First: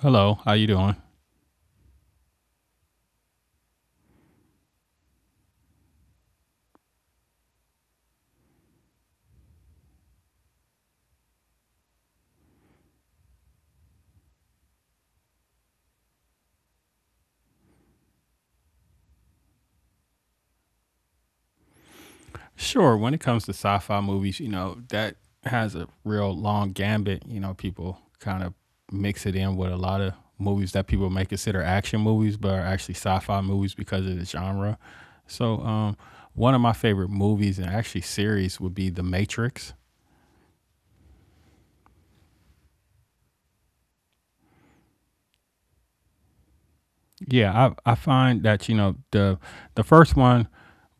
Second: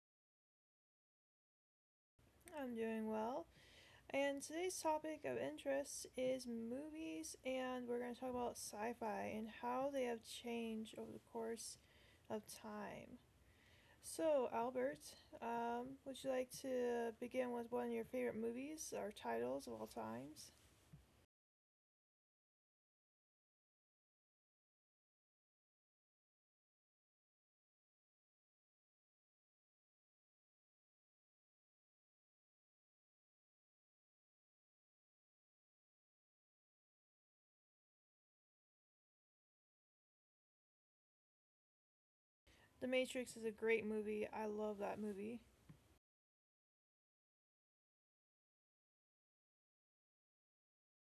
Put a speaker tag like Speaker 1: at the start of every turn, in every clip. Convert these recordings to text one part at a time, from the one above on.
Speaker 1: Hello, how you doing?
Speaker 2: I'm doing well. And today's topic of interest is movies, and we're going to talk about sci fi and how they have changed over the course of time. So, Albert, would you like to begin with one of your favorite movies or titles of all times?
Speaker 1: Sure, when it comes to sci-fi movies, you know, that has a real long gambit. You know, people kind of mix it in with a lot of movies that people may consider action movies, but are actually sci-fi movies because of the genre. So one of my favorite movies and actually series would be The Matrix.
Speaker 2: The Matrix is a great movie. I love that movie.
Speaker 1: Yeah, I find that you know the first one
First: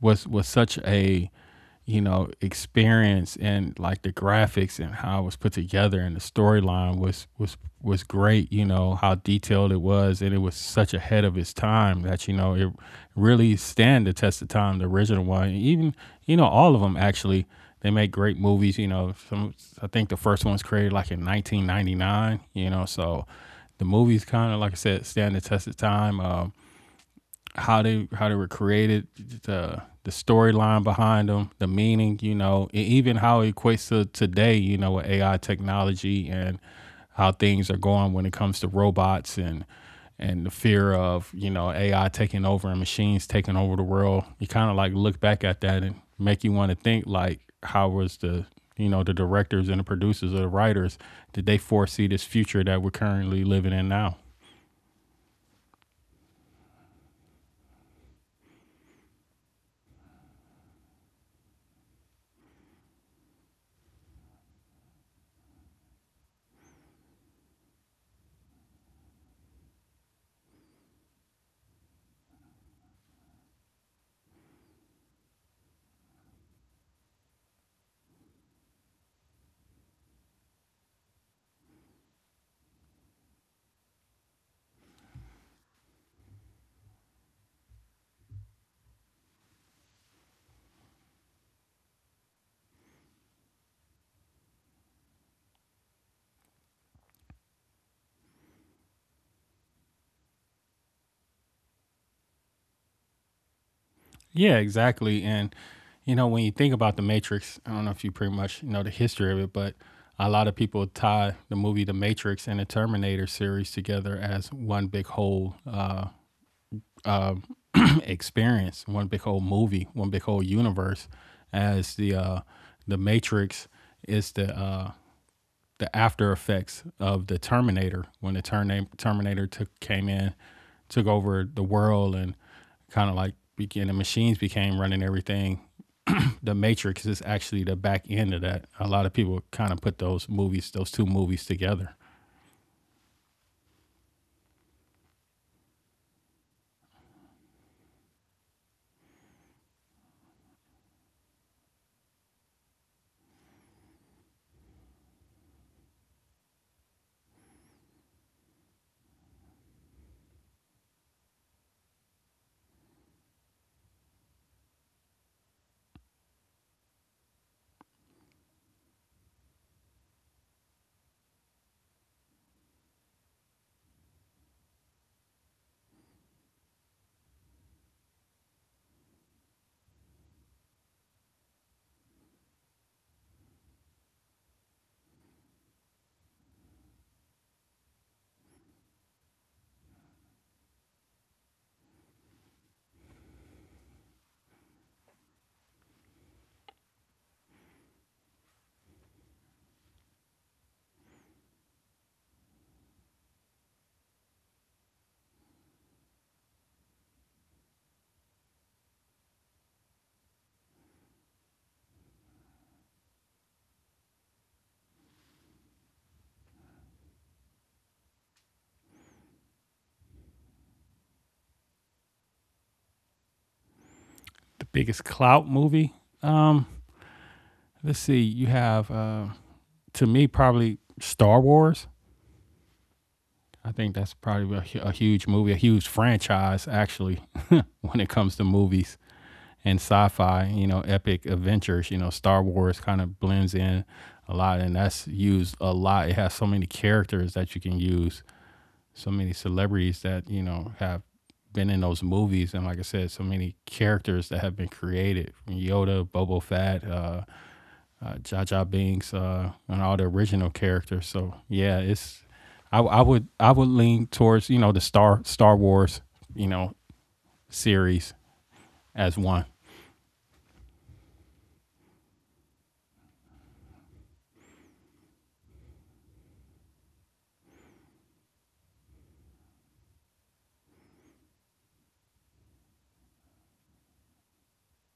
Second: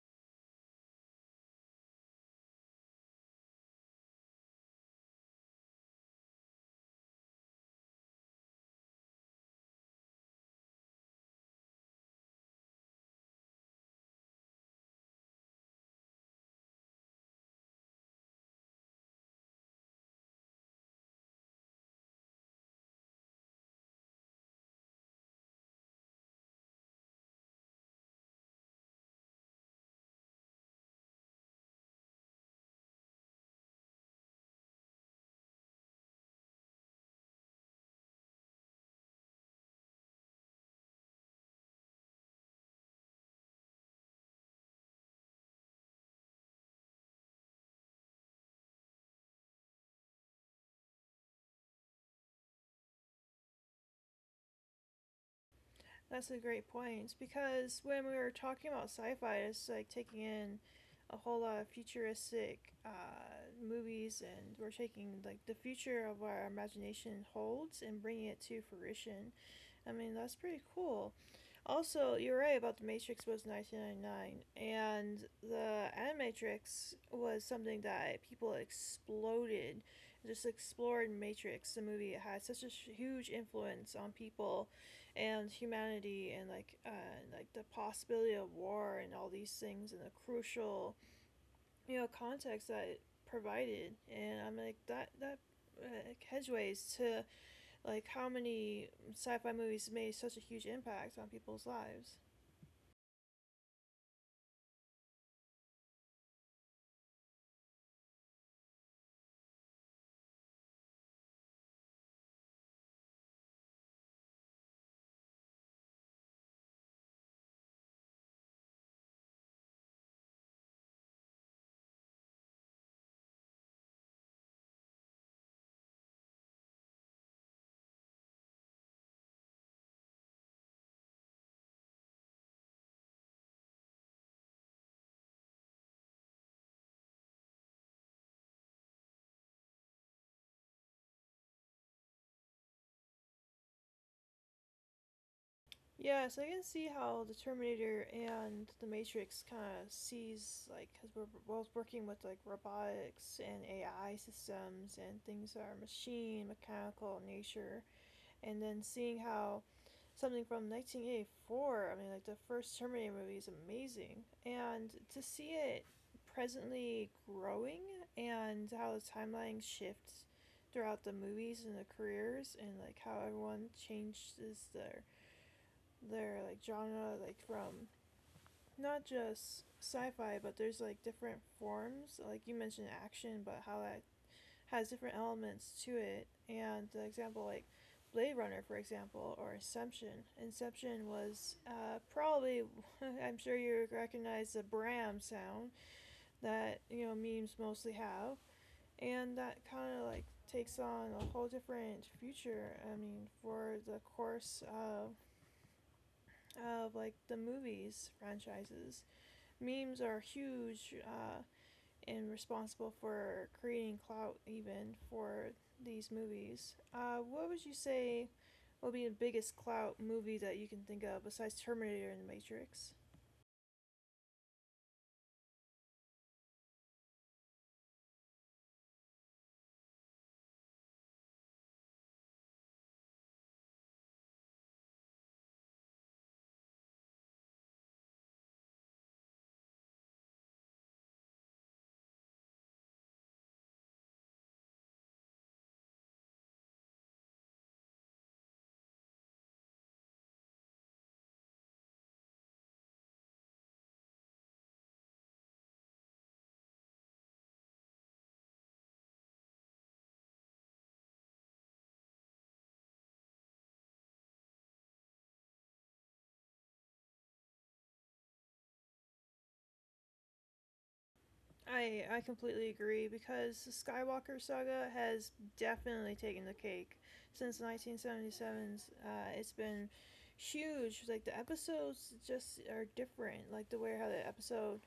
Speaker 1: was such a you know experience, and like the graphics and how it was put together, and the storyline was great. You know how detailed it was, and it was such ahead of its time that you know it really stand the test of time. The original one, and even you know all of them actually they make great movies. You know some I think the first one was created like in 1999. You know, so the movies kind of, like I said, stand the test of time. How they how they were created, the storyline behind them, the meaning, you know, and even how it equates to today, you know, with AI technology and how things are going when it comes to robots and the fear of, you know, AI taking over and machines taking over the world. You kind of like look back at that and make you want to think, like, how was the, you know, the directors and the producers or the writers, did they foresee this future that we're currently living in now?
Speaker 2: That's a great point because when we were talking about sci-fi, it's like taking in a whole lot of futuristic movies, and we're taking like the future of what our imagination holds and bringing it to fruition. I mean, that's pretty cool. Also, you're right about the Matrix was 1999, and the Animatrix was something that people exploded, just explored Matrix, the movie. It had such a huge influence on people and humanity, and and like the possibility of war and all these things and the crucial, you know, context that it provided. And I'm like, that that hedgeways to like how many sci-fi movies made such a huge impact on people's lives.
Speaker 1: Yeah, exactly. And you know, when you think about the Matrix, I don't know if you pretty much know the history of it, but a lot of people tie the movie The Matrix and the Terminator series together as one big whole uh, experience, one big whole movie, one big whole universe. As the Matrix is the after effects of the Terminator, when the Terminator took came in, took over the world, and kind of like began the machines became running everything. The Matrix is actually the back end of that. A lot of people kind of put those movies, those two movies, together.
Speaker 2: Yeah, so I can see how the Terminator and the Matrix kind of sees like, because we're both working with like robotics and AI systems and things that are machine mechanical in nature. And then seeing how something from 1984, I mean like the first Terminator movie is amazing. And to see it presently growing and how the timeline shifts throughout the movies and the careers, and like how everyone changes their like genre, like from not just sci-fi, but there's like different forms like you mentioned action, but how that has different elements to it. And the example, like Blade Runner, for example, or Inception. Inception was probably, I'm sure you recognize the Bram sound that, you know, memes mostly have. And that kind of like takes on a whole different future, I mean, for the course of like the movies franchises. Memes are huge. And responsible for creating clout even for these movies. What would you say would be the biggest clout movie that you can think of besides Terminator and The Matrix?
Speaker 1: The biggest clout movie. Um, let's see. You have to me probably Star Wars. I think that's probably a huge movie, a huge franchise actually when it comes to movies and sci-fi, you know, epic adventures. You know, Star Wars kind of blends in a lot, and that's used a lot. It has so many characters that you can use, so many celebrities that you know have been in those movies, and like I said, so many characters that have been created, from Yoda, Bobo Fett, Jaja Binks, and all the original characters. So yeah, it's I would I would lean towards, you know, the Star Wars you know series as one.
Speaker 2: I completely agree because the Skywalker saga has definitely taken the cake since 1977's. It's been huge. Like the episodes just are different. Like the way how the episode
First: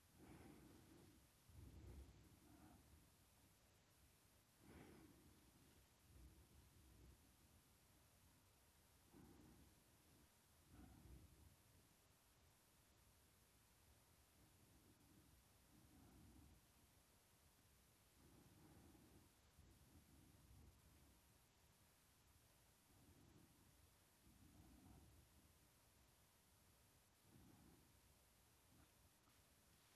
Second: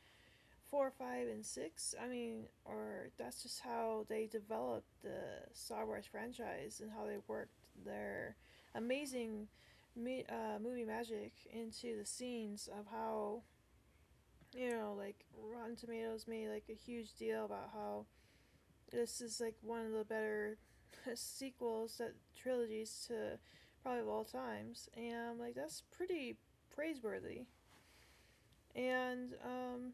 Speaker 2: four, five, and six. I mean, or that's just how they developed the Star Wars franchise and how they worked their amazing movie magic into the scenes of how, you know, like Rotten Tomatoes made like a huge deal about how this is like one of the better sequels, that trilogies, to probably of all times, and like that's pretty praiseworthy. And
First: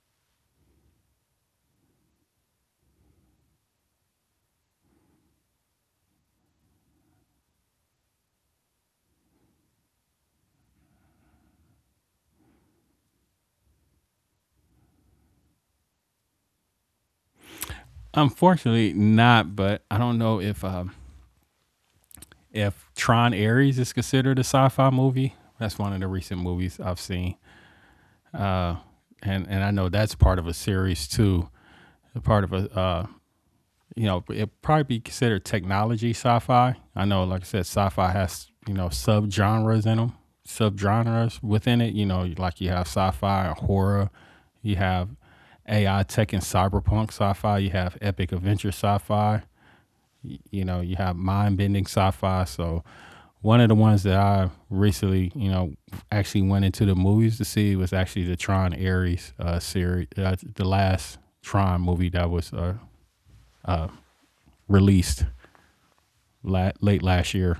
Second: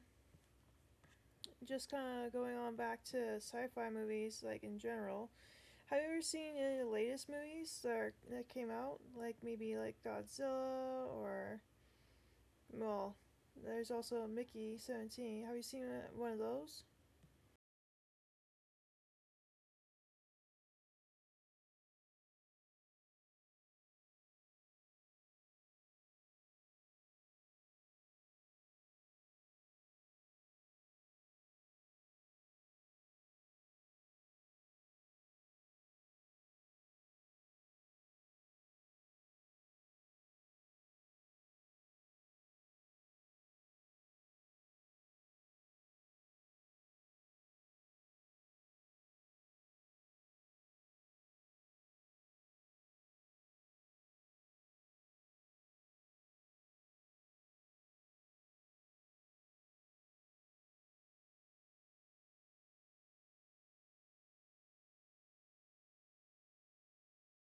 Speaker 2: just kind of going on back to sci-fi movies, like in general. Have you ever seen any of the latest movies that are, that came out? Like maybe like Godzilla? Or well, there's also Mickey 17. Have you seen one of those?
Speaker 1: Unfortunately, not. But I don't know if Tron Ares is considered a sci-fi movie. That's one of the recent movies I've seen, uh, and I know that's part of a series too. Part of a you know, it probably be considered technology sci-fi. I know, like I said, sci-fi has, you know, sub-genres in them, sub-genres within it. You know, like you have sci-fi or horror, you have AI tech and cyberpunk sci-fi, you have epic adventure sci-fi, you know, you have mind bending sci fi. So one of the ones that I recently, you know, actually went into the movies to see was actually the Tron Ares series, the last Tron movie that was released late last year.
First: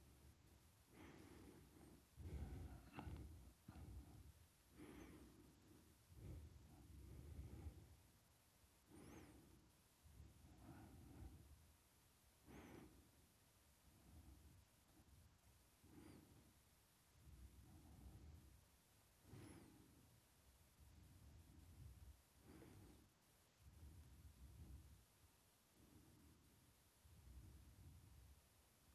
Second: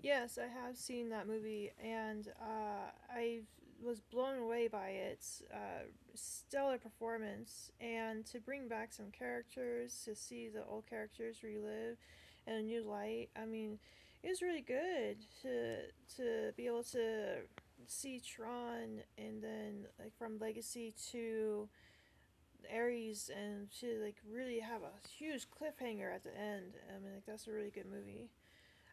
Speaker 2: Yes, I have seen that movie, and I was blown away by its stellar performance. And to bring back some characters, to see the old characters relive in a new light, I mean, it was really good to to be able to see Tron, and then like from Legacy to Ares, and to like really have a huge cliffhanger at the end. I mean, like that's a really good movie.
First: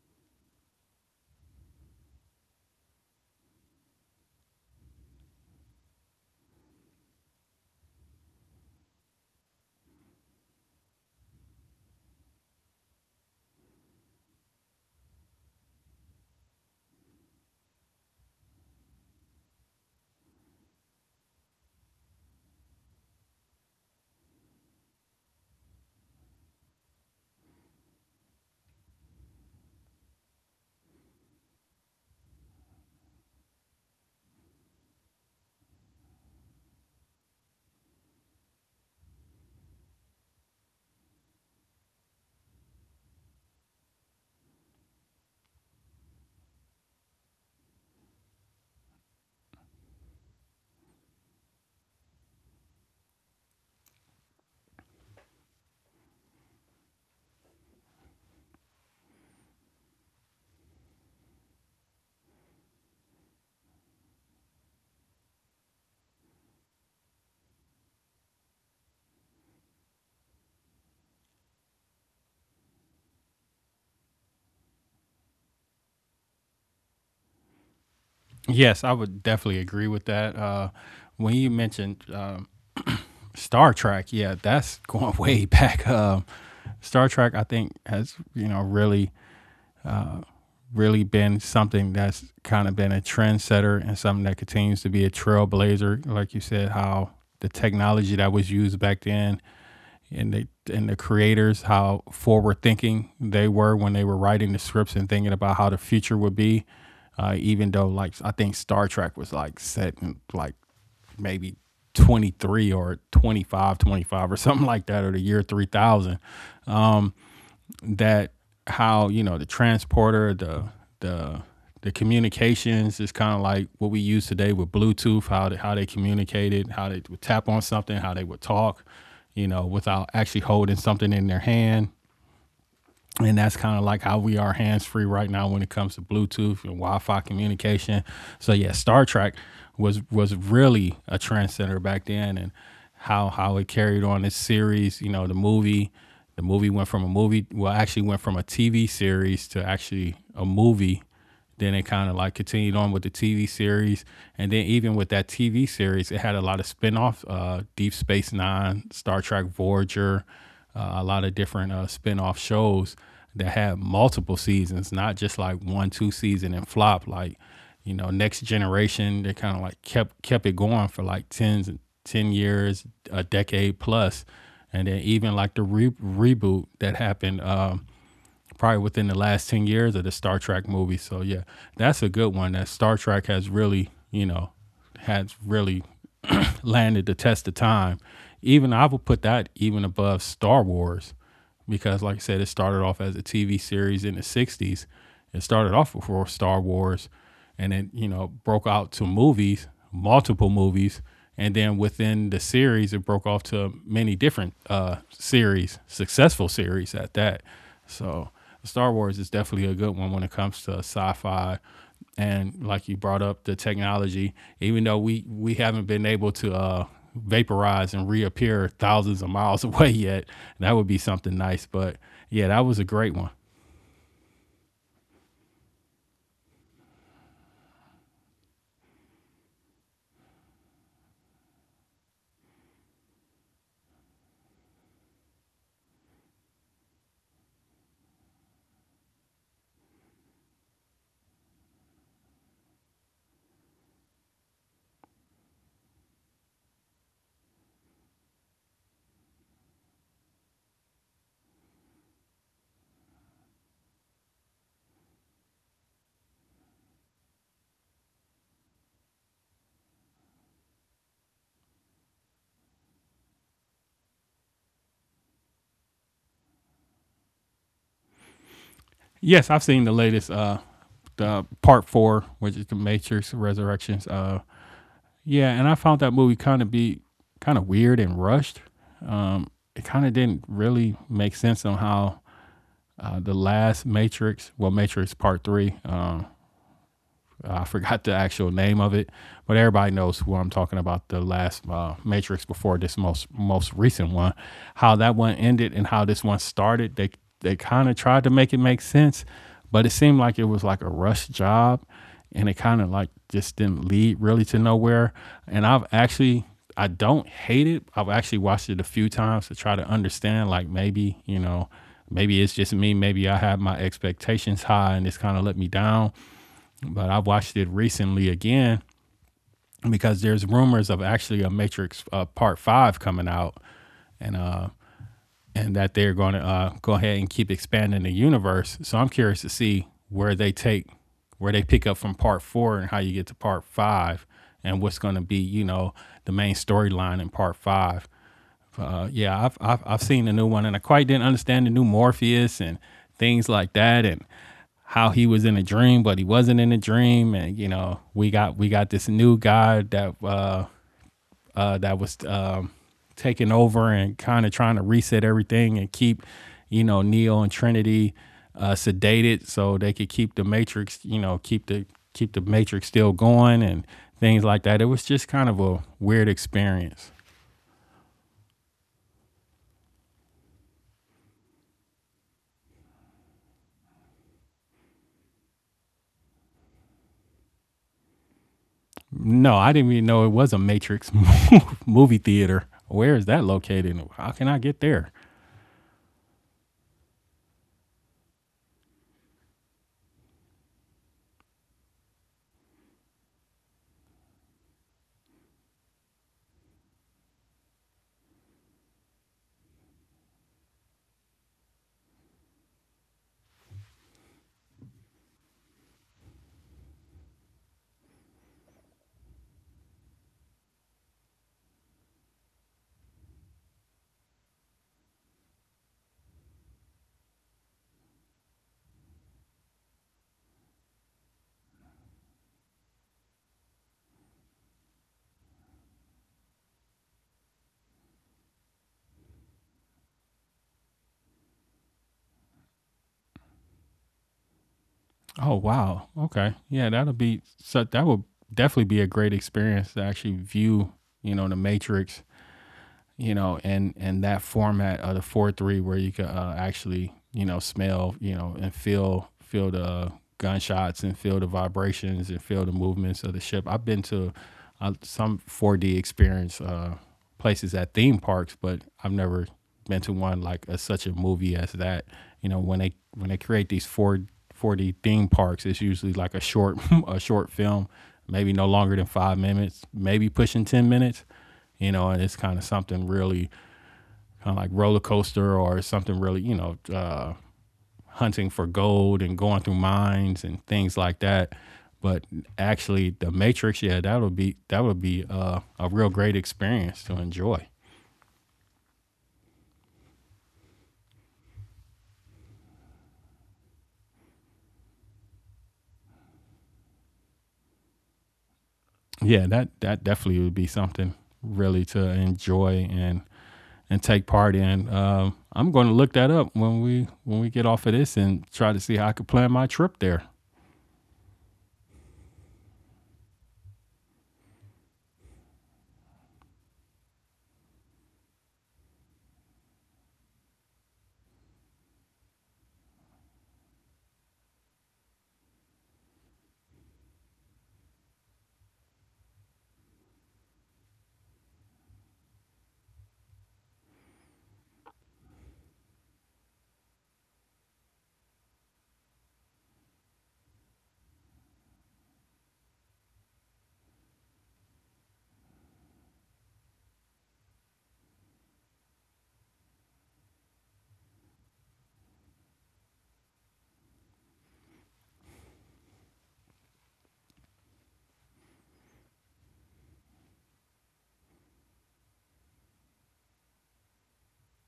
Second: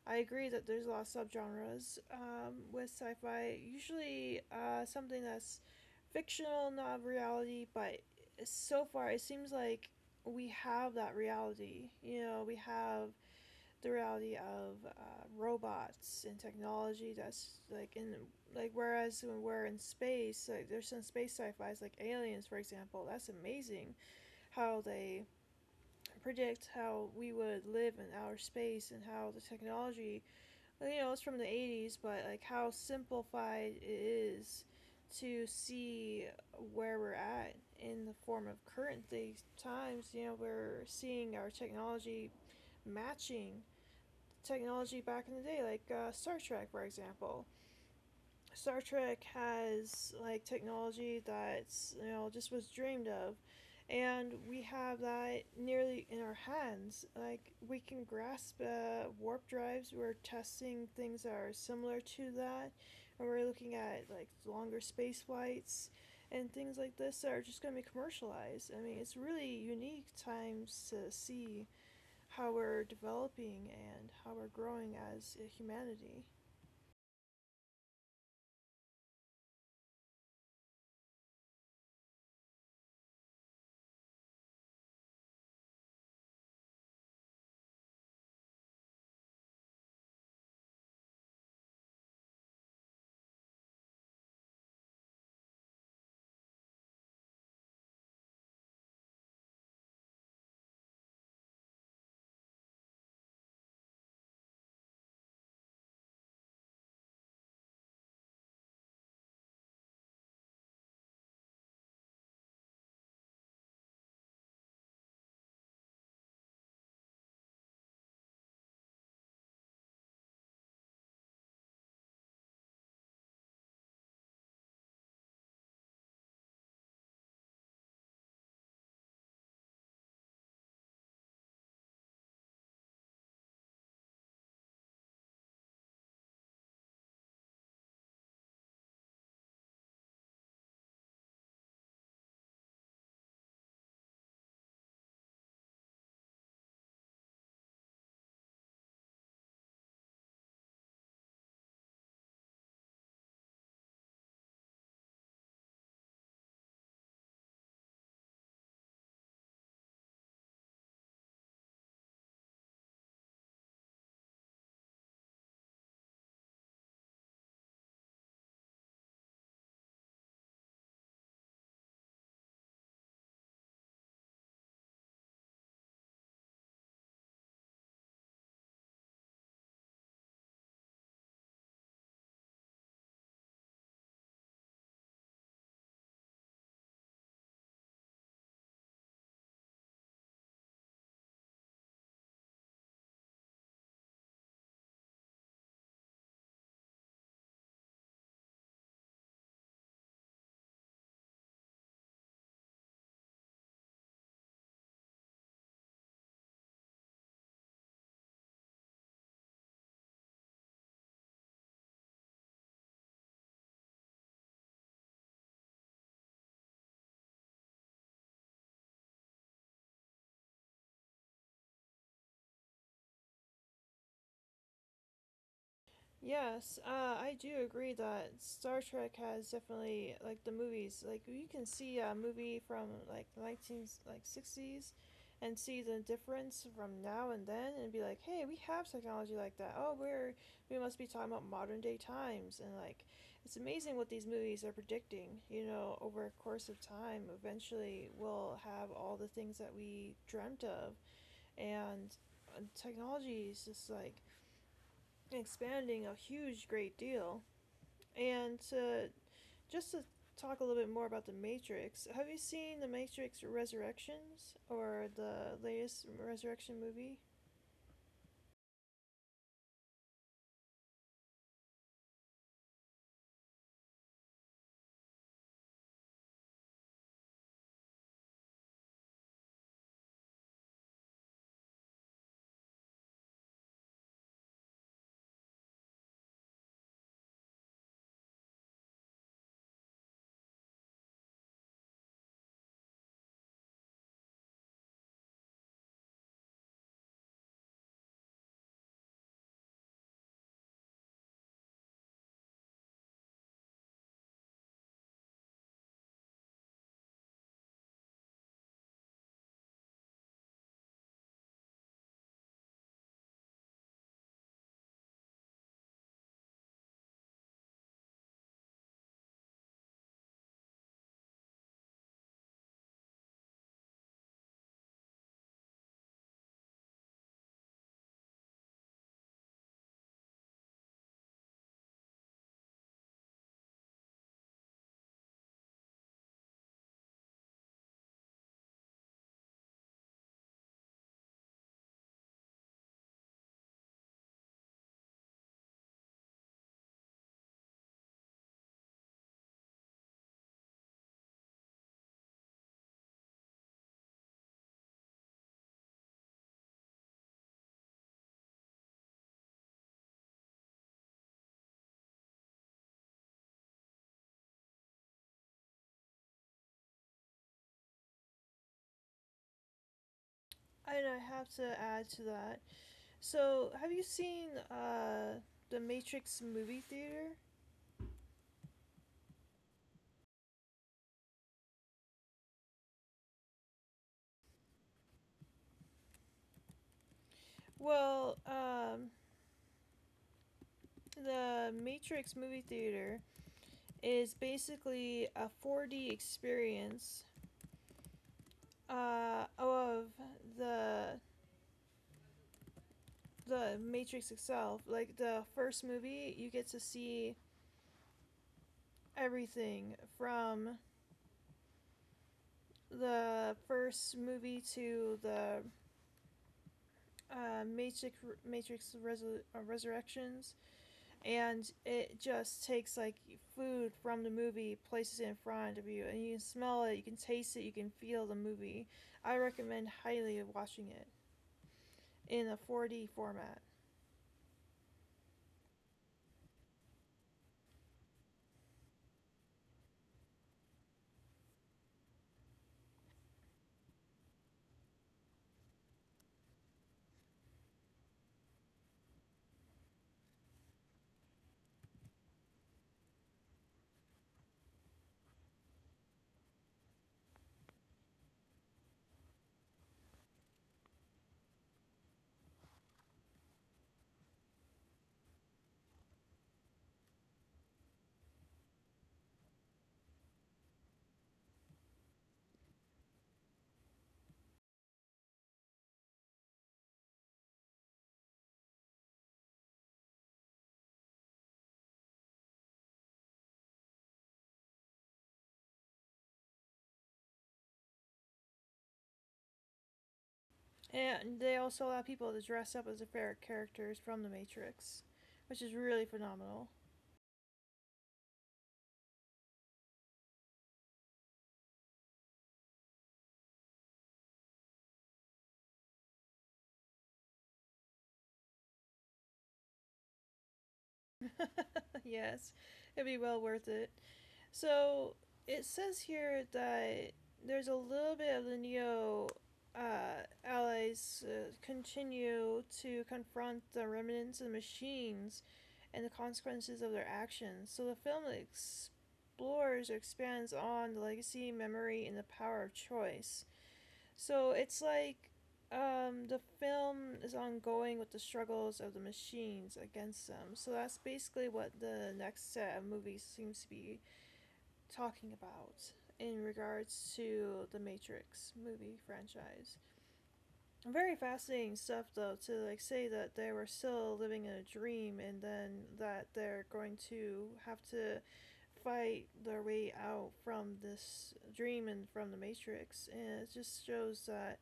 Speaker 2: I agree that there's a lot of subgenres with sci-fi. Usually, something that's fictional, not reality. But so far, it seems like we have that reality. You know, we have the reality of robots and technology. That's like in, like, whereas when we're in space, like there's some space sci-fi's like aliens, for example. That's amazing how they predict how we would live in outer space, and how the technology, well, you know, it's from the 80s, but like how simplified it is to see where we're at in the form of current these times. You know, we're seeing our technology matching technology back in the day, like Star Trek, for example. Star Trek has like technology that's, you know, just was dreamed of, and we have that nearly in our hands. Like we can grasp warp drives. We're testing things that are similar to that, and we're looking at like longer space flights and things like this that are just going to be commercialized. I mean, it's really unique times to see how we're developing and how we're growing as a humanity.
Speaker 1: Yes, I would definitely agree with that. When you mentioned Star Trek, yeah, that's going way back. Star Trek, I think, has, you know, really really been something that's kind of been a trendsetter, and something that continues to be a trailblazer. Like you said, how the technology that was used back then and the and the creators, how forward thinking they were when they were writing the scripts and thinking about how the future would be, even though, like, I think Star Trek was like set in like maybe 23 or 25 25 or something like that, or the year 3000, that how, you know, the transporter, the the communications is kind of like what we use today with Bluetooth. How they communicated, how they would tap on something, how they would talk, you know, without actually holding something in their hand, and that's kind of like how we are hands free right now when it comes to Bluetooth and Wi-Fi communication. So yeah, Star Trek was really a trendsetter back then, and how it carried on this series. You know, the movie went from a movie, well, actually went from a TV series to actually a movie, then it kind of like continued on with the TV series, and then even with that TV series, it had a lot of spin-offs, Deep Space Nine, Star Trek Voyager, a lot of different spin-off shows that had multiple seasons, not just like one, two season and flop. Like, you know, Next Generation, they kind of like kept it going for like ten years, a decade plus, and then even like the reboot that happened. Probably within the last 10 years of the Star Trek movie. So yeah, that's a good one. That Star Trek has really, you know, has really landed the test of time. Even I would put that even above Star Wars because, like I said, it started off as a TV series in the 60s. It started off before Star Wars, and then, you know, broke out to movies, multiple movies. And then within the series, it broke off to many different series, successful series at that. So Star Wars is definitely a good one when it comes to sci fi, and like you brought up the technology, even though we haven't been able to vaporize and reappear thousands of miles away yet, that would be something nice. But yeah, that was a great one.
Speaker 2: Yes, I do agree that Star Trek has definitely, like the movies. Like you can see a movie from like nineteen, like, sixties, and see the difference from now and then, and be like, hey, we have technology like that. Oh, we must be talking about modern day times, and like it's amazing what these movies are predicting. You know, over a course of time, eventually we'll have all the things that we dreamt of, and technology is just like expanding a huge great deal. And just to talk a little bit more about the Matrix, have you seen the Matrix Resurrections, or the latest Resurrection movie?
Speaker 1: Yes, I've seen the latest the part four, which is the Matrix Resurrections. Yeah, and I found that movie kind of be kind of weird and rushed. Um, it kind of didn't really make sense on how the last Matrix, well, Matrix Part Three. I forgot the actual name of it, but everybody knows who I'm talking about. The last Matrix before this most recent one, how that one ended and how this one started. They kind of tried to make it make sense, but it seemed like it was like a rush job, and it kind of like just didn't lead really to nowhere. And I've actually I don't hate it. I've actually watched it a few times to try to understand, like, maybe, you know, maybe it's just me. Maybe I have my expectations high, and it's kind of let me down, but I watched it recently again because there's rumors of actually a Matrix Part Five coming out, and uh, and that they're going to go ahead and keep expanding the universe. So I'm curious to see where they pick up from Part Four and how you get to Part Five, and what's going to be, you know, the main storyline in Part Five. Yeah, I've seen the new one, and I quite didn't understand the new Morpheus and things like that, and how he was in a dream, but he wasn't in a dream, and you know, we got this new guy that that was taking over and kind of trying to reset everything and keep, you know, Neo and Trinity sedated so they could keep the Matrix, you know, keep the Matrix still going and things like that. It was just kind of a weird experience.
Speaker 2: And I have to add to that. So, have you seen the Matrix movie theater?
Speaker 1: No, I didn't even know it was a Matrix movie theater. Where is that located? How can I get there?
Speaker 2: Well, the Matrix movie theater is basically a 4D experience of the the Matrix itself. Like the first movie, you get to see everything from the first movie to the uh, Matrix Resurrections, and it just takes like food from the movie, places it in front of you, and you can smell it, you can taste it, you can feel the movie. I recommend highly watching it in a 4D format.
Speaker 1: Oh wow. Okay. Yeah, that'll be, so that would definitely be a great experience to actually view, you know, the Matrix, you know, and that format of the four three where you can, actually, you know, smell, you know, and feel the gunshots and feel the vibrations and feel the movements of the ship. I've been to some 4D experience places at theme parks, but I've never been to one like such a movie as that. You know, when they create these 4 4D theme parks, it's usually like a short a short film, maybe no longer than 5 minutes, maybe pushing 10 minutes. You know, and it's kind of something really kind of like roller coaster or something really you know hunting for gold and going through mines and things like that. But actually, the Matrix, yeah, that would be a real great experience to enjoy.
Speaker 2: And they also allow people to dress up as their favorite characters from The Matrix, which is really phenomenal.
Speaker 1: Yeah, that definitely would be something really to enjoy and take part in. I'm going to look that up when we get off of this and try to see how I could plan my trip there.
Speaker 2: Yes, it'd be well worth it. So it says here that there's a little bit of the Neo allies continue to confront the remnants of the machines and the consequences of their actions. So the film explores or expands on the legacy, memory, and the power of choice. So it's like, the film is ongoing with the struggles of the machines against them. So that's basically what the next set of movies seems to be talking about in regards to the Matrix movie franchise. Very fascinating stuff though, to like say that they were still living in a dream, and then that they're going to have to fight their way out from this dream and from the Matrix. And it just shows that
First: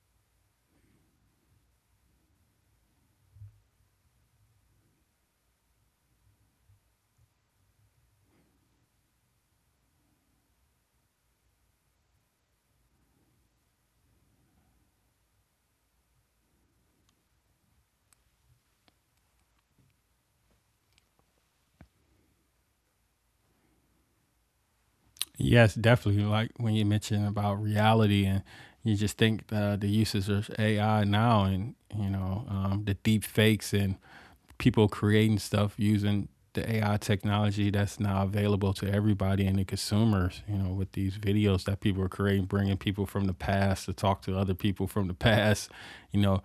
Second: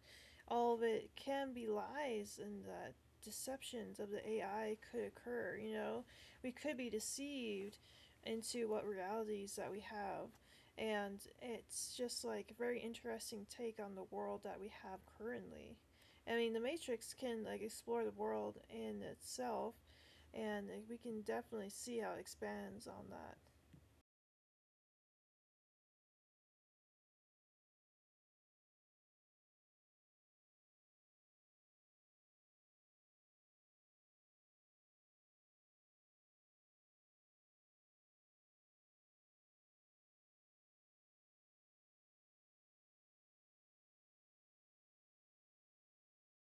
Speaker 2: all of it can be lies, and that deceptions of the AI could occur. You know, we could be deceived into what realities that we have, and it's just like a very interesting take on the world that we have currently. I mean, the Matrix can like explore the world in itself, and we can definitely see how it expands on that.
Speaker 1: Yes, definitely. Like when you mentioned about reality and you just think the uses of AI now, and you know, the deep fakes and people creating stuff using the AI technology that's now available to everybody and the consumers, you know, with these videos that people are creating, bringing people from the past to talk to other people from the past, you know,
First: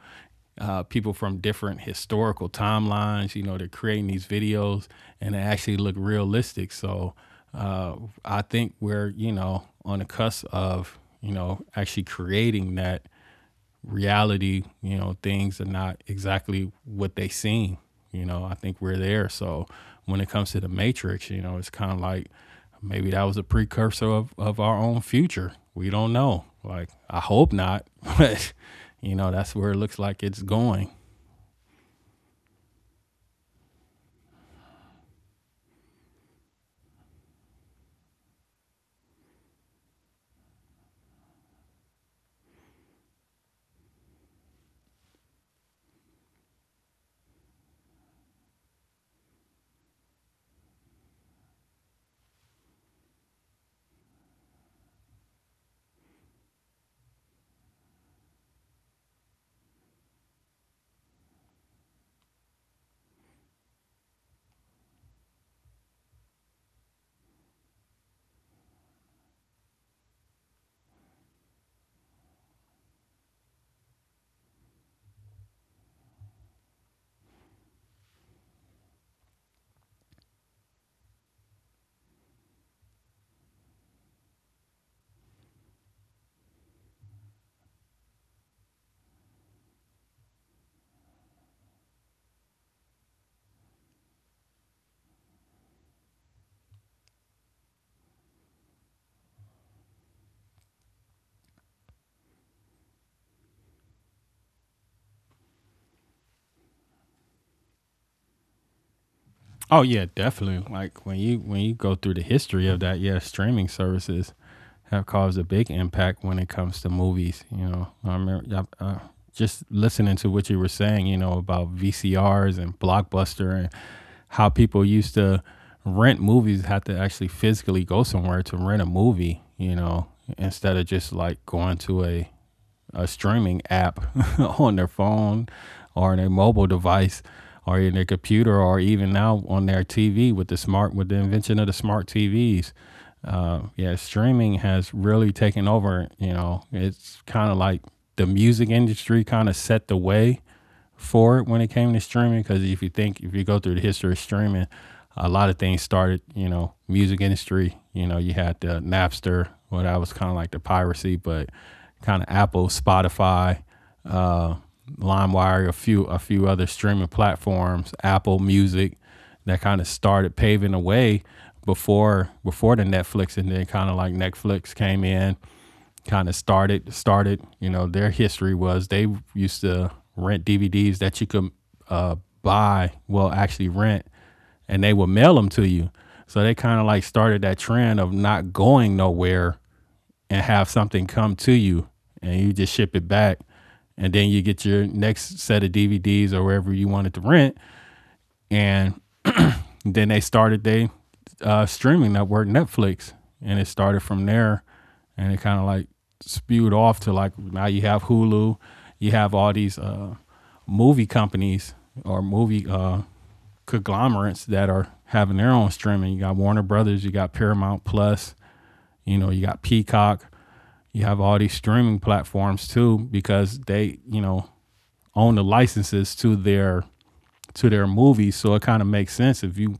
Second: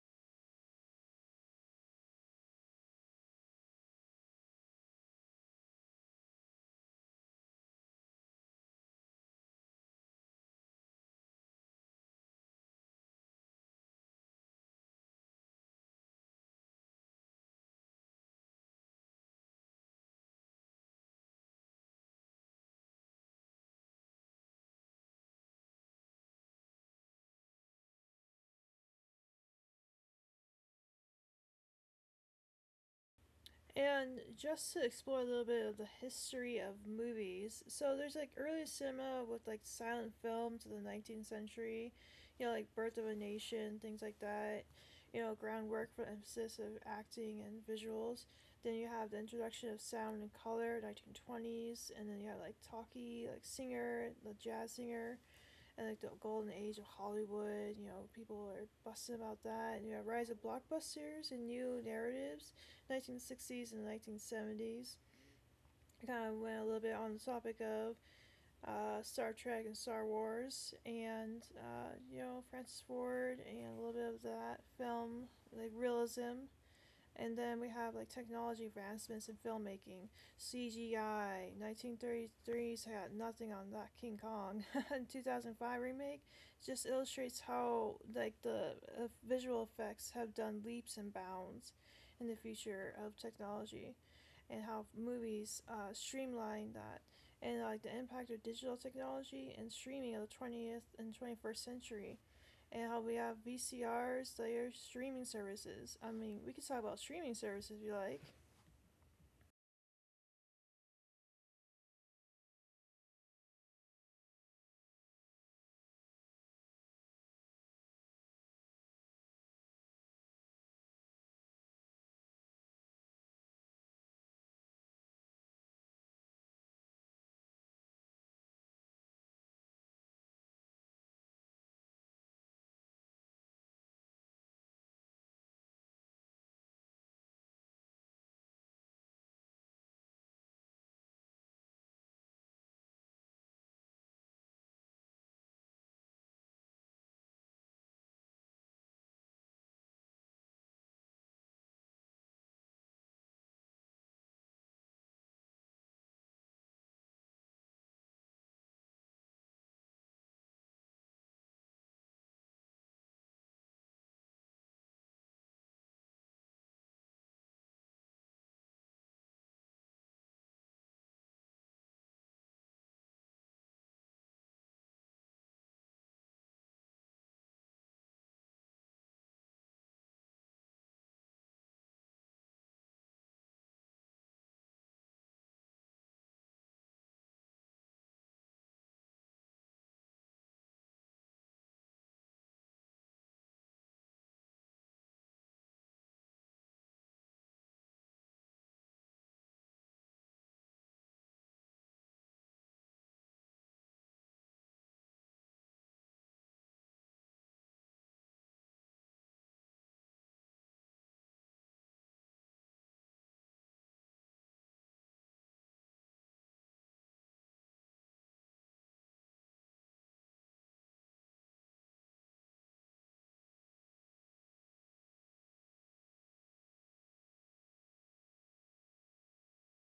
Speaker 1: people from different historical timelines, you know, they're creating these videos, and they actually look realistic. So uh, I think we're, you know, on the cusp of, you know, actually creating that reality, you know, things are not exactly what they seem. You know, I think we're there. So when it comes to the Matrix, you know, it's kind of like maybe that was a precursor of our own future. We don't know. Like, I hope not, but, you know, that's where it looks like it's going.
Speaker 2: And just to explore a little bit of the history of movies, so there's like early cinema with like silent film to the 19th century, you know, like Birth of a Nation, things like that. You know, groundwork for emphasis of acting and visuals. Then you have the introduction of sound and color, 1920s, and then you have like talkie, like singer, the jazz singer, and like the golden age of Hollywood. You know, people are busting about that. And you have rise of blockbusters and new narratives, 1960s and 1970s. I kind of went a little bit on the topic of Star Trek and Star Wars, and you know, Francis Ford, and a little bit of that film like realism. And then we have like technology advancements in filmmaking, CGI. 1933's had nothing on that King Kong. 2005 remake just illustrates how like the visual effects have done leaps and bounds in the future of technology, and how movies streamline that. And like the impact of digital technology and streaming of the 20th and 21st century, and how we have VCRs, they are streaming services. I mean, we could talk about streaming services if you like.
Speaker 1: Oh yeah, definitely. Like when you go through the history of that, yeah, streaming services have caused a big impact when it comes to movies. You know, I remember just listening to what you were saying. You know, about VCRs and Blockbuster and how people used to rent movies, had to actually physically go somewhere to rent a movie. You know, instead of just like going to a streaming app on their phone or in their mobile device or in their computer or even now on their TV with the smart with the invention of the smart TVs. Yeah, streaming has really taken over. You know, it's kind of like the music industry kind of set the way for it when it came to streaming. Because if you think, if you go through the history of streaming, a lot of things started, you know, music industry, you know, you had the Napster, what that was kind of like the piracy, but kind of Apple, Spotify, uh, Limewire, a few other streaming platforms, Apple Music, that kind of started paving the way before the Netflix. And then kind of like Netflix came in, kind of started, you know. Their history was they used to rent DVDs that you could uh, buy, well actually rent, and they would mail them to you. So they kind of like started that trend of not going nowhere and have something come to you, and you just ship it back, and then you get your next set of DVDs or wherever you wanted to rent. And then they started their streaming network, Netflix, and it started from there. And it kind of like spewed off to, like, now you have Hulu, you have all these movie companies or movie conglomerates that are having their own streaming. You got Warner Brothers, you got Paramount Plus, you know, you got Peacock, you have all these streaming platforms too, because they, you know, own the licenses to their movies. So it kind of makes sense, if you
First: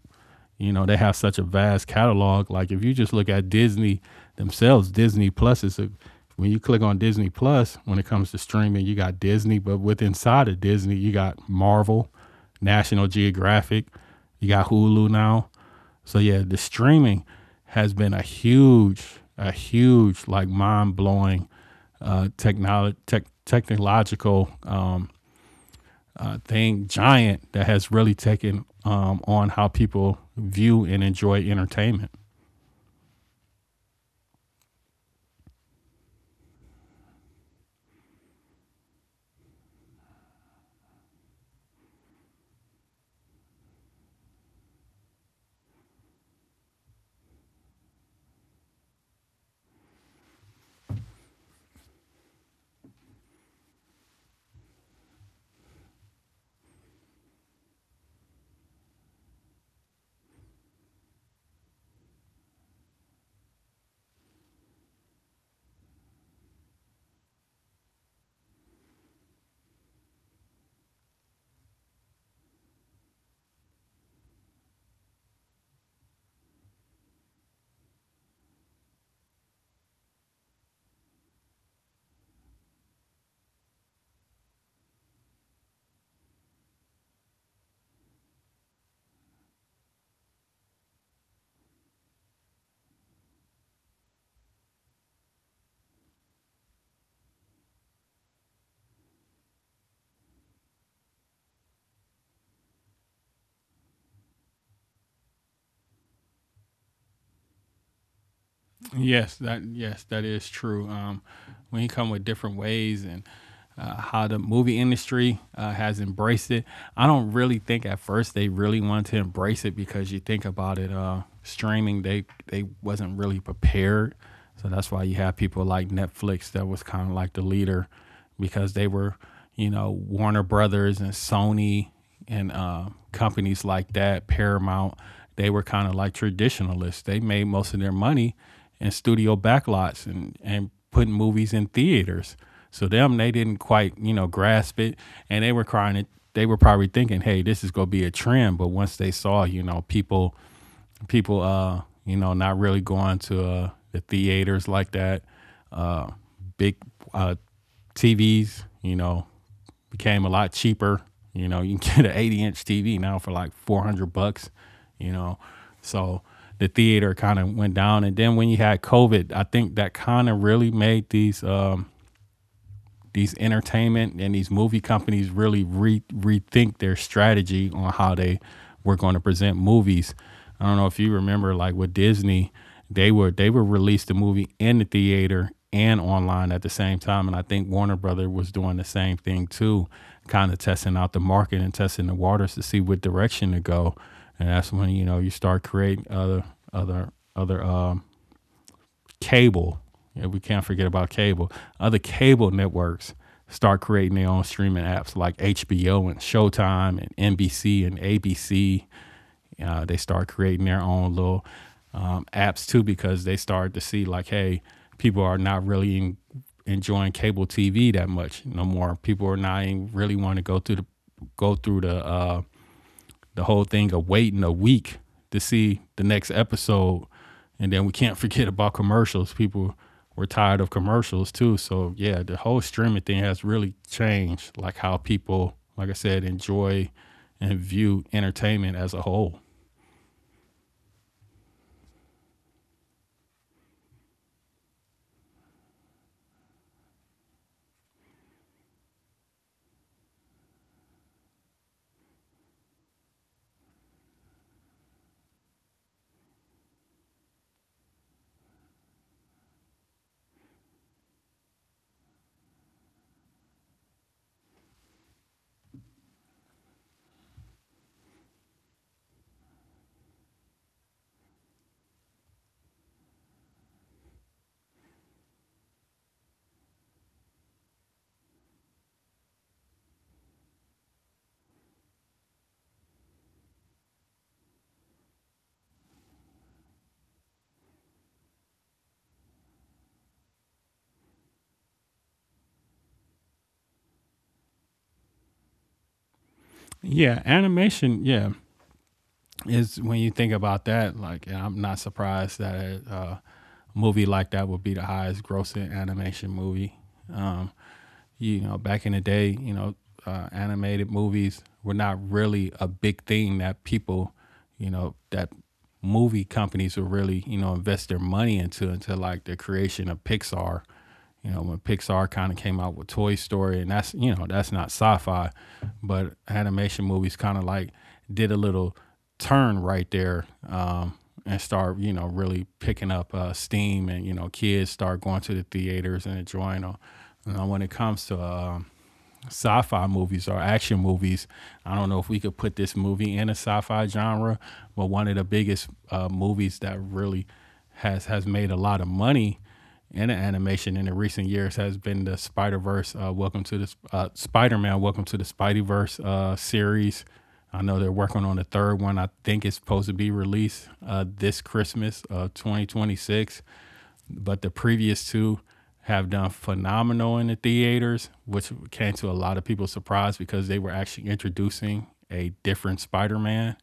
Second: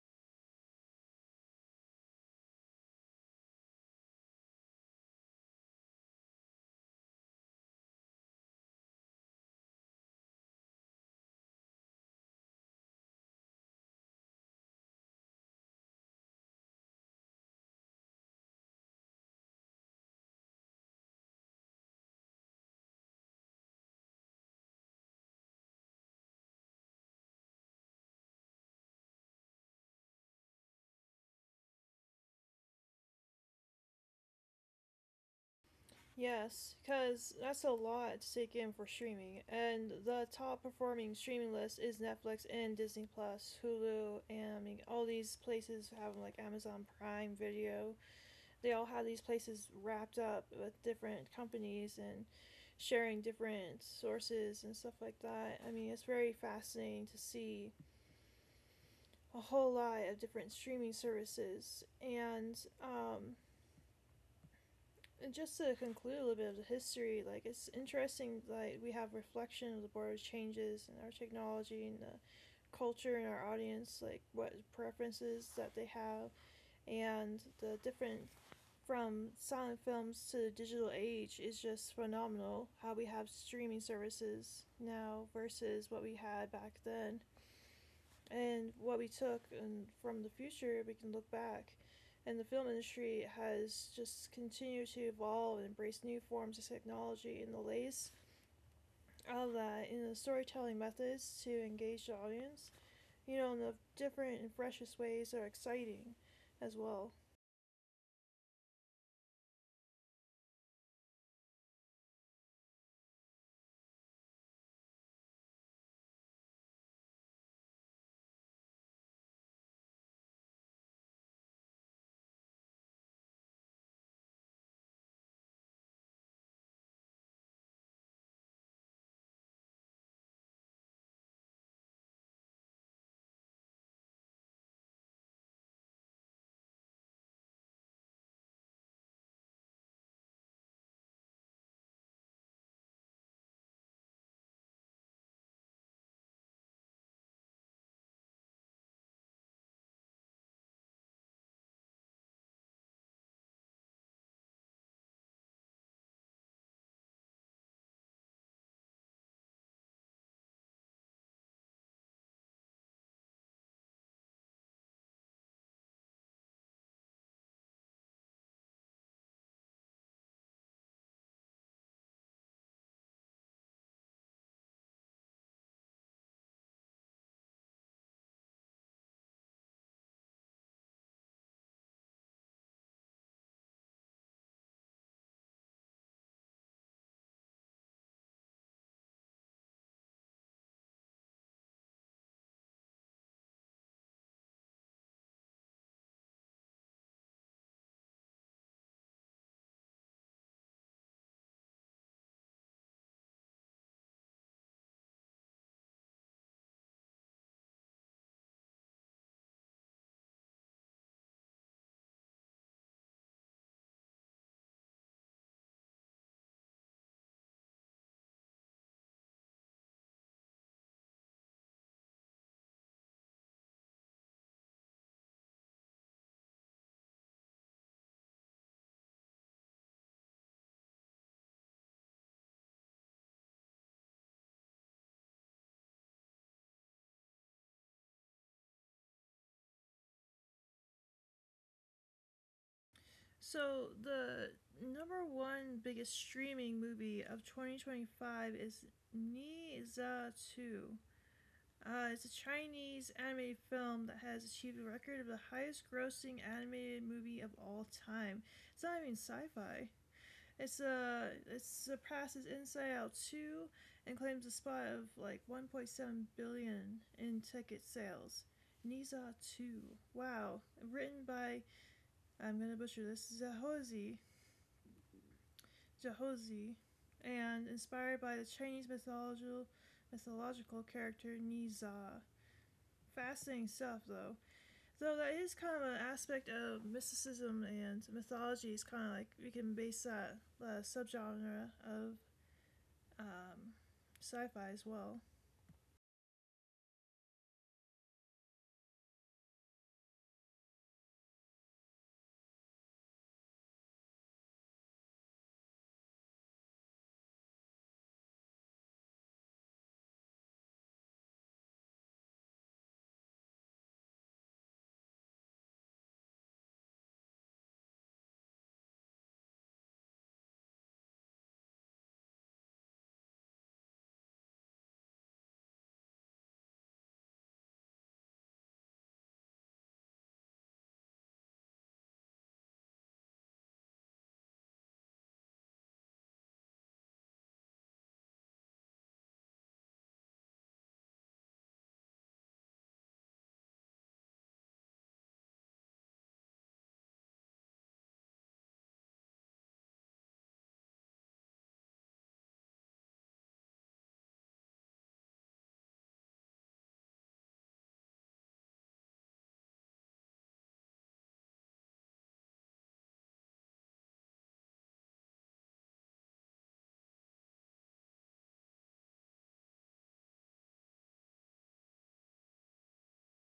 Speaker 1: you know, they have such a vast catalog. Like if you just look at Disney themselves, Disney Plus is a when you click on Disney Plus, when it comes to streaming, you got Disney, but with inside of Disney, you got Marvel, National Geographic, you got Hulu now. So yeah, the streaming has been a huge, like, mind blowing technology, technological thing, giant, that has really taken on how people view and enjoy entertainment.
Speaker 2: Yes, because that's a lot to take in for streaming, and the top performing streaming list is Netflix and Disney Plus, Hulu, and I mean all these places have like Amazon Prime Video. They all have these places wrapped up with different companies and sharing different sources and stuff like that. I mean, it's very fascinating to see a whole lot of different streaming services. And just to conclude a little bit of the history, like it's interesting, like we have reflection of the board changes and our technology and the culture and our audience, like what preferences that they have. And the different from silent films to the digital age is just phenomenal. How we have streaming services now versus what we had back then, and what we took, and from the future we can look back. And the film industry has just continued to evolve and embrace new forms of technology, and the latest of that in the storytelling methods to engage the audience, you know, in the different and freshest ways that are exciting as well.
Speaker 1: Yes, that is true. We come with different ways and how the movie industry has embraced it. I don't really think at first they really wanted to embrace it, because you think about it, streaming, they wasn't really prepared, so that's why you have people like Netflix that was kind of like the leader, because they were, you know, Warner Brothers and Sony and companies like that, Paramount, they were kind of like traditionalists. They made most of their money in studio backlots and putting movies in theaters. So them, they didn't quite you know grasp it, and they were crying. They were probably thinking, "Hey, this is gonna be a trend." But once they saw, you know, people, you know, not really going to the theaters like that. Uh, big uh, TVs, you know, became a lot cheaper. You know, you can get an 80-inch TV now for like 400 bucks, you know. So the theater kind of went down. And then when you had COVID, I think that kind of really made these. These entertainment and these movie companies really rethink their strategy on how they were going to present movies. I don't know if you remember, like with Disney, they would release the movie in the theater and online at the same time, and I think Warner Brother was doing the same thing too, kind of testing out the market and testing the waters to see what direction to go. And that's when you know you start creating other other cable, and we can't forget about cable, other cable networks start creating their own streaming apps like HBO and Showtime and NBC and ABC. They start creating their own little apps too, because they started to see like, hey, people are not really enjoying cable TV that much no more. People are not even really want to go through the whole thing of waiting a week to see the next episode. And then we can't forget about commercials. People were tired of commercials too. So yeah, the whole streaming thing has really changed like how people, like I said, enjoy and view entertainment as a whole.
Speaker 2: So the number one biggest streaming movie of 2025 is Niza 2. It's a Chinese animated film that has achieved a record of the highest grossing animated movie of all time. It's not even sci-fi. It's uh, it surpasses Inside Out 2 and claims a spot of like $1.7 billion in ticket sales. Niza 2. Wow. Written by, I'm gonna butcher this, Zahozi, Jahozi, and inspired by the Chinese mythological character Niza. Fascinating stuff though. So that is kind of an aspect of mysticism and mythology. Is kind of like we can base that subgenre of um, sci-fi as well.
Speaker 1: Yeah, animation, yeah, is when you think about that, like, and I'm not surprised that a movie like that would be the highest grossing animation movie. Um you know, back in the day, you know, animated movies were not really a big thing that people, you know, that movie companies would really, you know, invest their money into, until like the creation of Pixar. You know, when Pixar kind of came out with Toy Story, and that's, you know, that's not sci-fi, but animation movies kind of like did a little turn right there, and start, you know, really picking up steam, and, you know, kids start going to the theaters and enjoying them. You know, when it comes to, sci-fi movies or action movies. I don't know if we could put this movie in a sci-fi genre, but one of the biggest movies that really has made a lot of money in animation in the recent years has been the Spider Verse. Welcome to the Spider Man. Welcome to the Spideyverse series. I know they're working on the third one. I think it's supposed to be released this Christmas of 2026, but the previous two have done phenomenal in the theaters, which came to a lot of people's surprise, because they were actually introducing a different Spider Man.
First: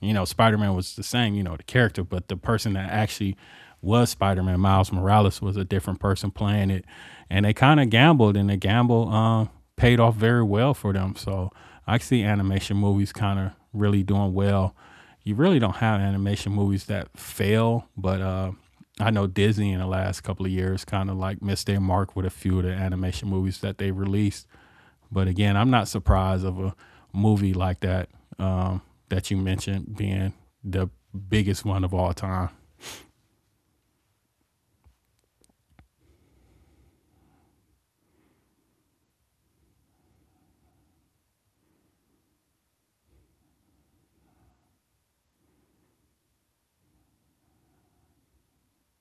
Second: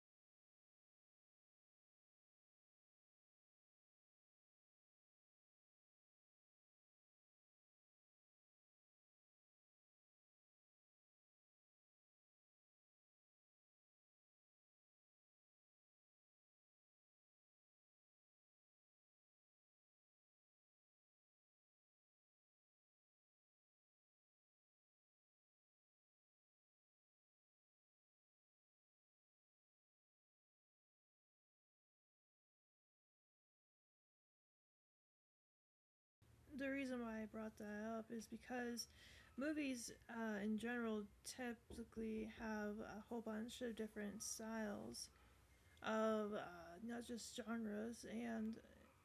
Speaker 1: You know, Spider Man was the same, you know, the character, but the person that actually was Spider Man, Miles Morales, was a different person playing it. And they kind of gambled, and the gamble paid off very well for them. So I see animation movies kind of really doing well. You really don't have animation movies that fail, but I know Disney in the last couple of years kind of like missed their mark with a few of the animation movies that they released. But again, I'm not surprised of a movie like that um, that you mentioned being the biggest one of all time.
Speaker 2: The reason why I brought that up is because movies in general typically have a whole bunch of different styles of not just genres. And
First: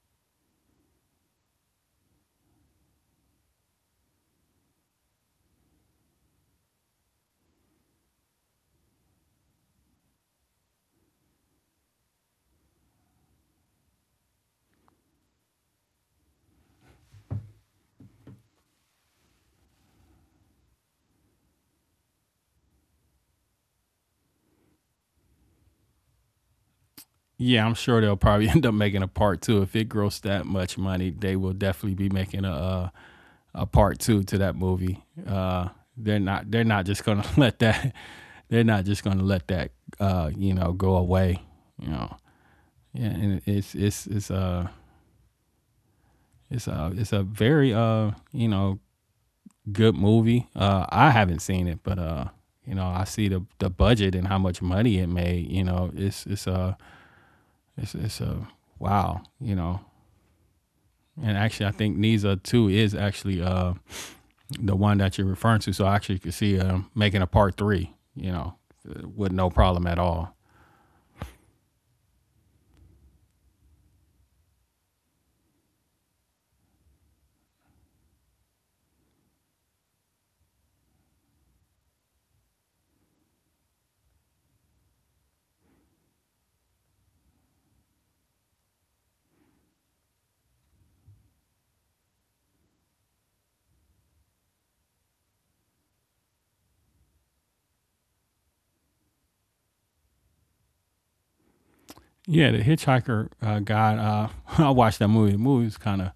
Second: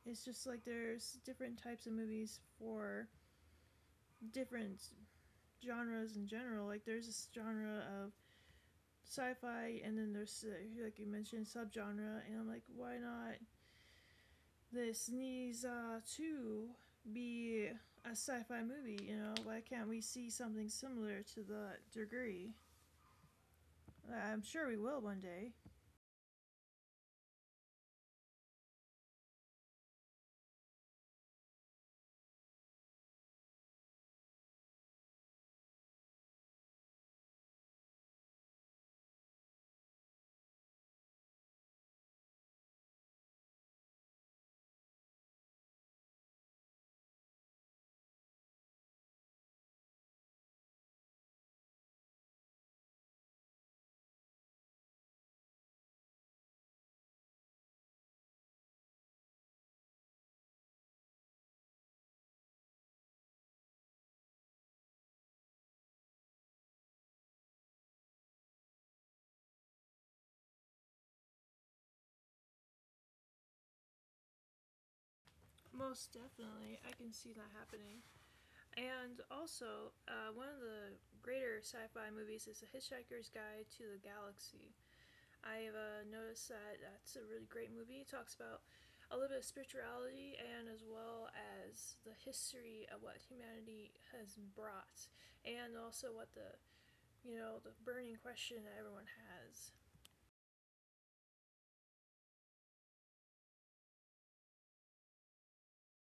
Speaker 2: it's just like there's different types of movies for different genres in general. Like there's this genre of sci-fi, and then there's, like you mentioned, subgenre, and I'm like, why not this needs to be a sci-fi movie? You know, why can't we see something similar to that degree? I'm sure we will one day.
Speaker 1: Yeah, I'm sure they'll probably end up making a part two. If it grossed that much money, they will definitely be making a part two to that movie. They're not just gonna let that they're not just gonna let that you know go away. You know, yeah, and it's a it's a very you know good movie. I haven't seen it, but you know, I see the budget and how much money it made. You know, it's a wow. You know, and actually, I think Niza Two is actually the one that you're referring to. So I actually could see, making a part three. You know, with no problem at all.
Speaker 2: Most definitely, I can see that happening. And also, one of the greater sci-fi movies is The Hitchhiker's Guide to the Galaxy. I've noticed that that's a really great movie. It talks about a little bit of spirituality, and as well as the history of what humanity has brought, and also what the, you know, the burning question that everyone has.
Speaker 1: Yeah, the Hitchhiker guy. I watched that movie. The movie's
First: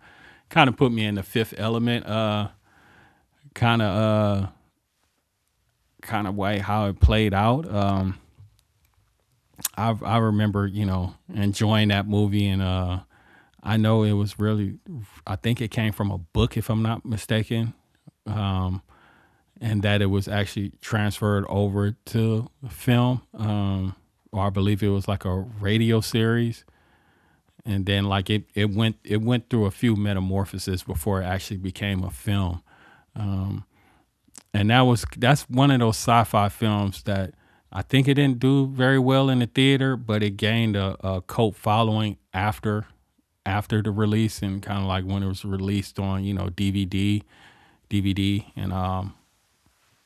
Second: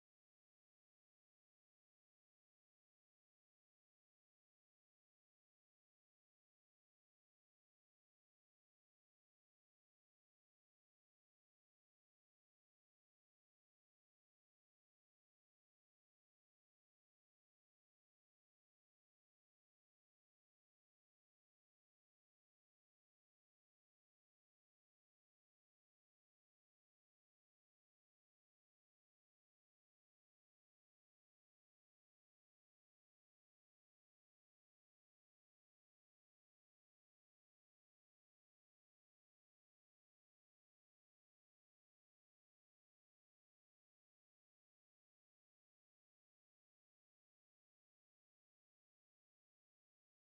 Speaker 1: kind of put me in the Fifth Element. Kind of uh Kind of way how it played out. I remember you know enjoying that movie, and I know it was really, I think it came from a book, if I'm not mistaken, um and that it was actually transferred over to film, or I believe it was like a radio series, and then like it went through a few metamorphoses before it actually became a film. um and that was that's one of those sci-fi films that I think it didn't do very well in the theater, but it gained a cult following after the release, and kind of like when it was released on, you know, DVD,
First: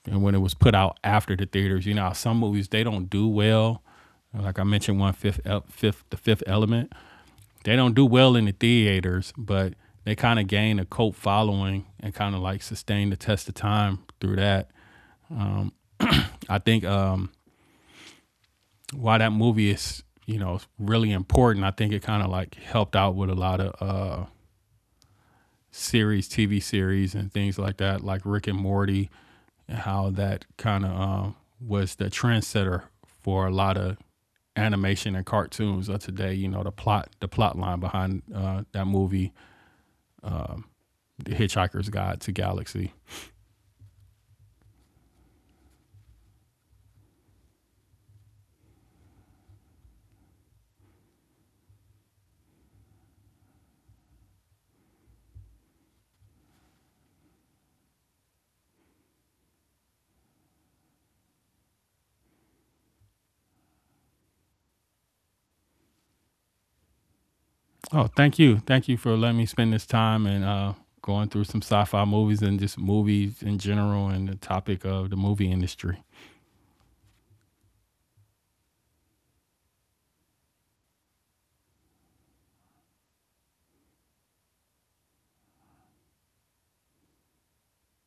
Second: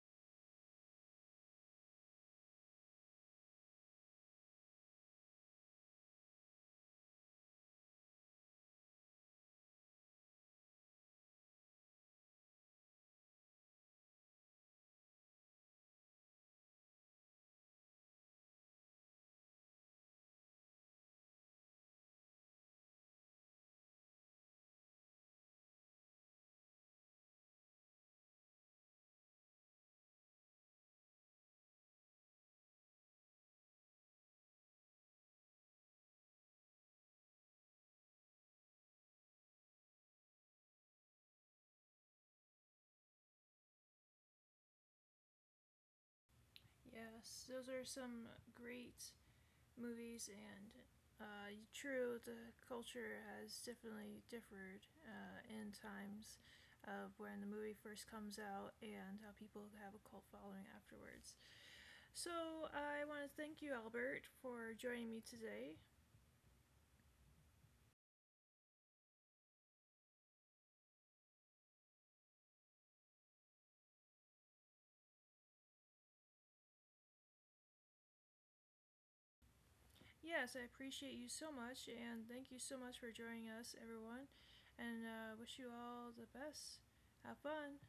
Speaker 1: and when it was put out after the theaters. You know, some movies they don't do well. Like I mentioned, one fifth fifth the Fifth Element, they don't do well in the theaters, but they kind of gain a cult following and kind of like sustain the test of time through that. I think, why that movie is, you know, really important. I think it kind of like helped out with a lot of TV series, and things like that, like Rick and Morty, and how that kind of was the trendsetter for a lot of animation and cartoons of today. You know the plot line behind that movie, The Hitchhiker's Guide to Galaxy.
Speaker 2: Yes, those are some great movies. And true, the culture has definitely differed in times of when the movie first comes out, and how people have a cult following afterwards. So, I want to thank you, Albert, for joining me today.
Speaker 1: Oh, thank you. Thank you for letting me spend this time and going through some sci fi movies and just movies in general, and the topic of the movie industry.
Speaker 2: Yes, I appreciate you so much, and thank you so much for joining us, everyone. And wish you all the best. Have fun.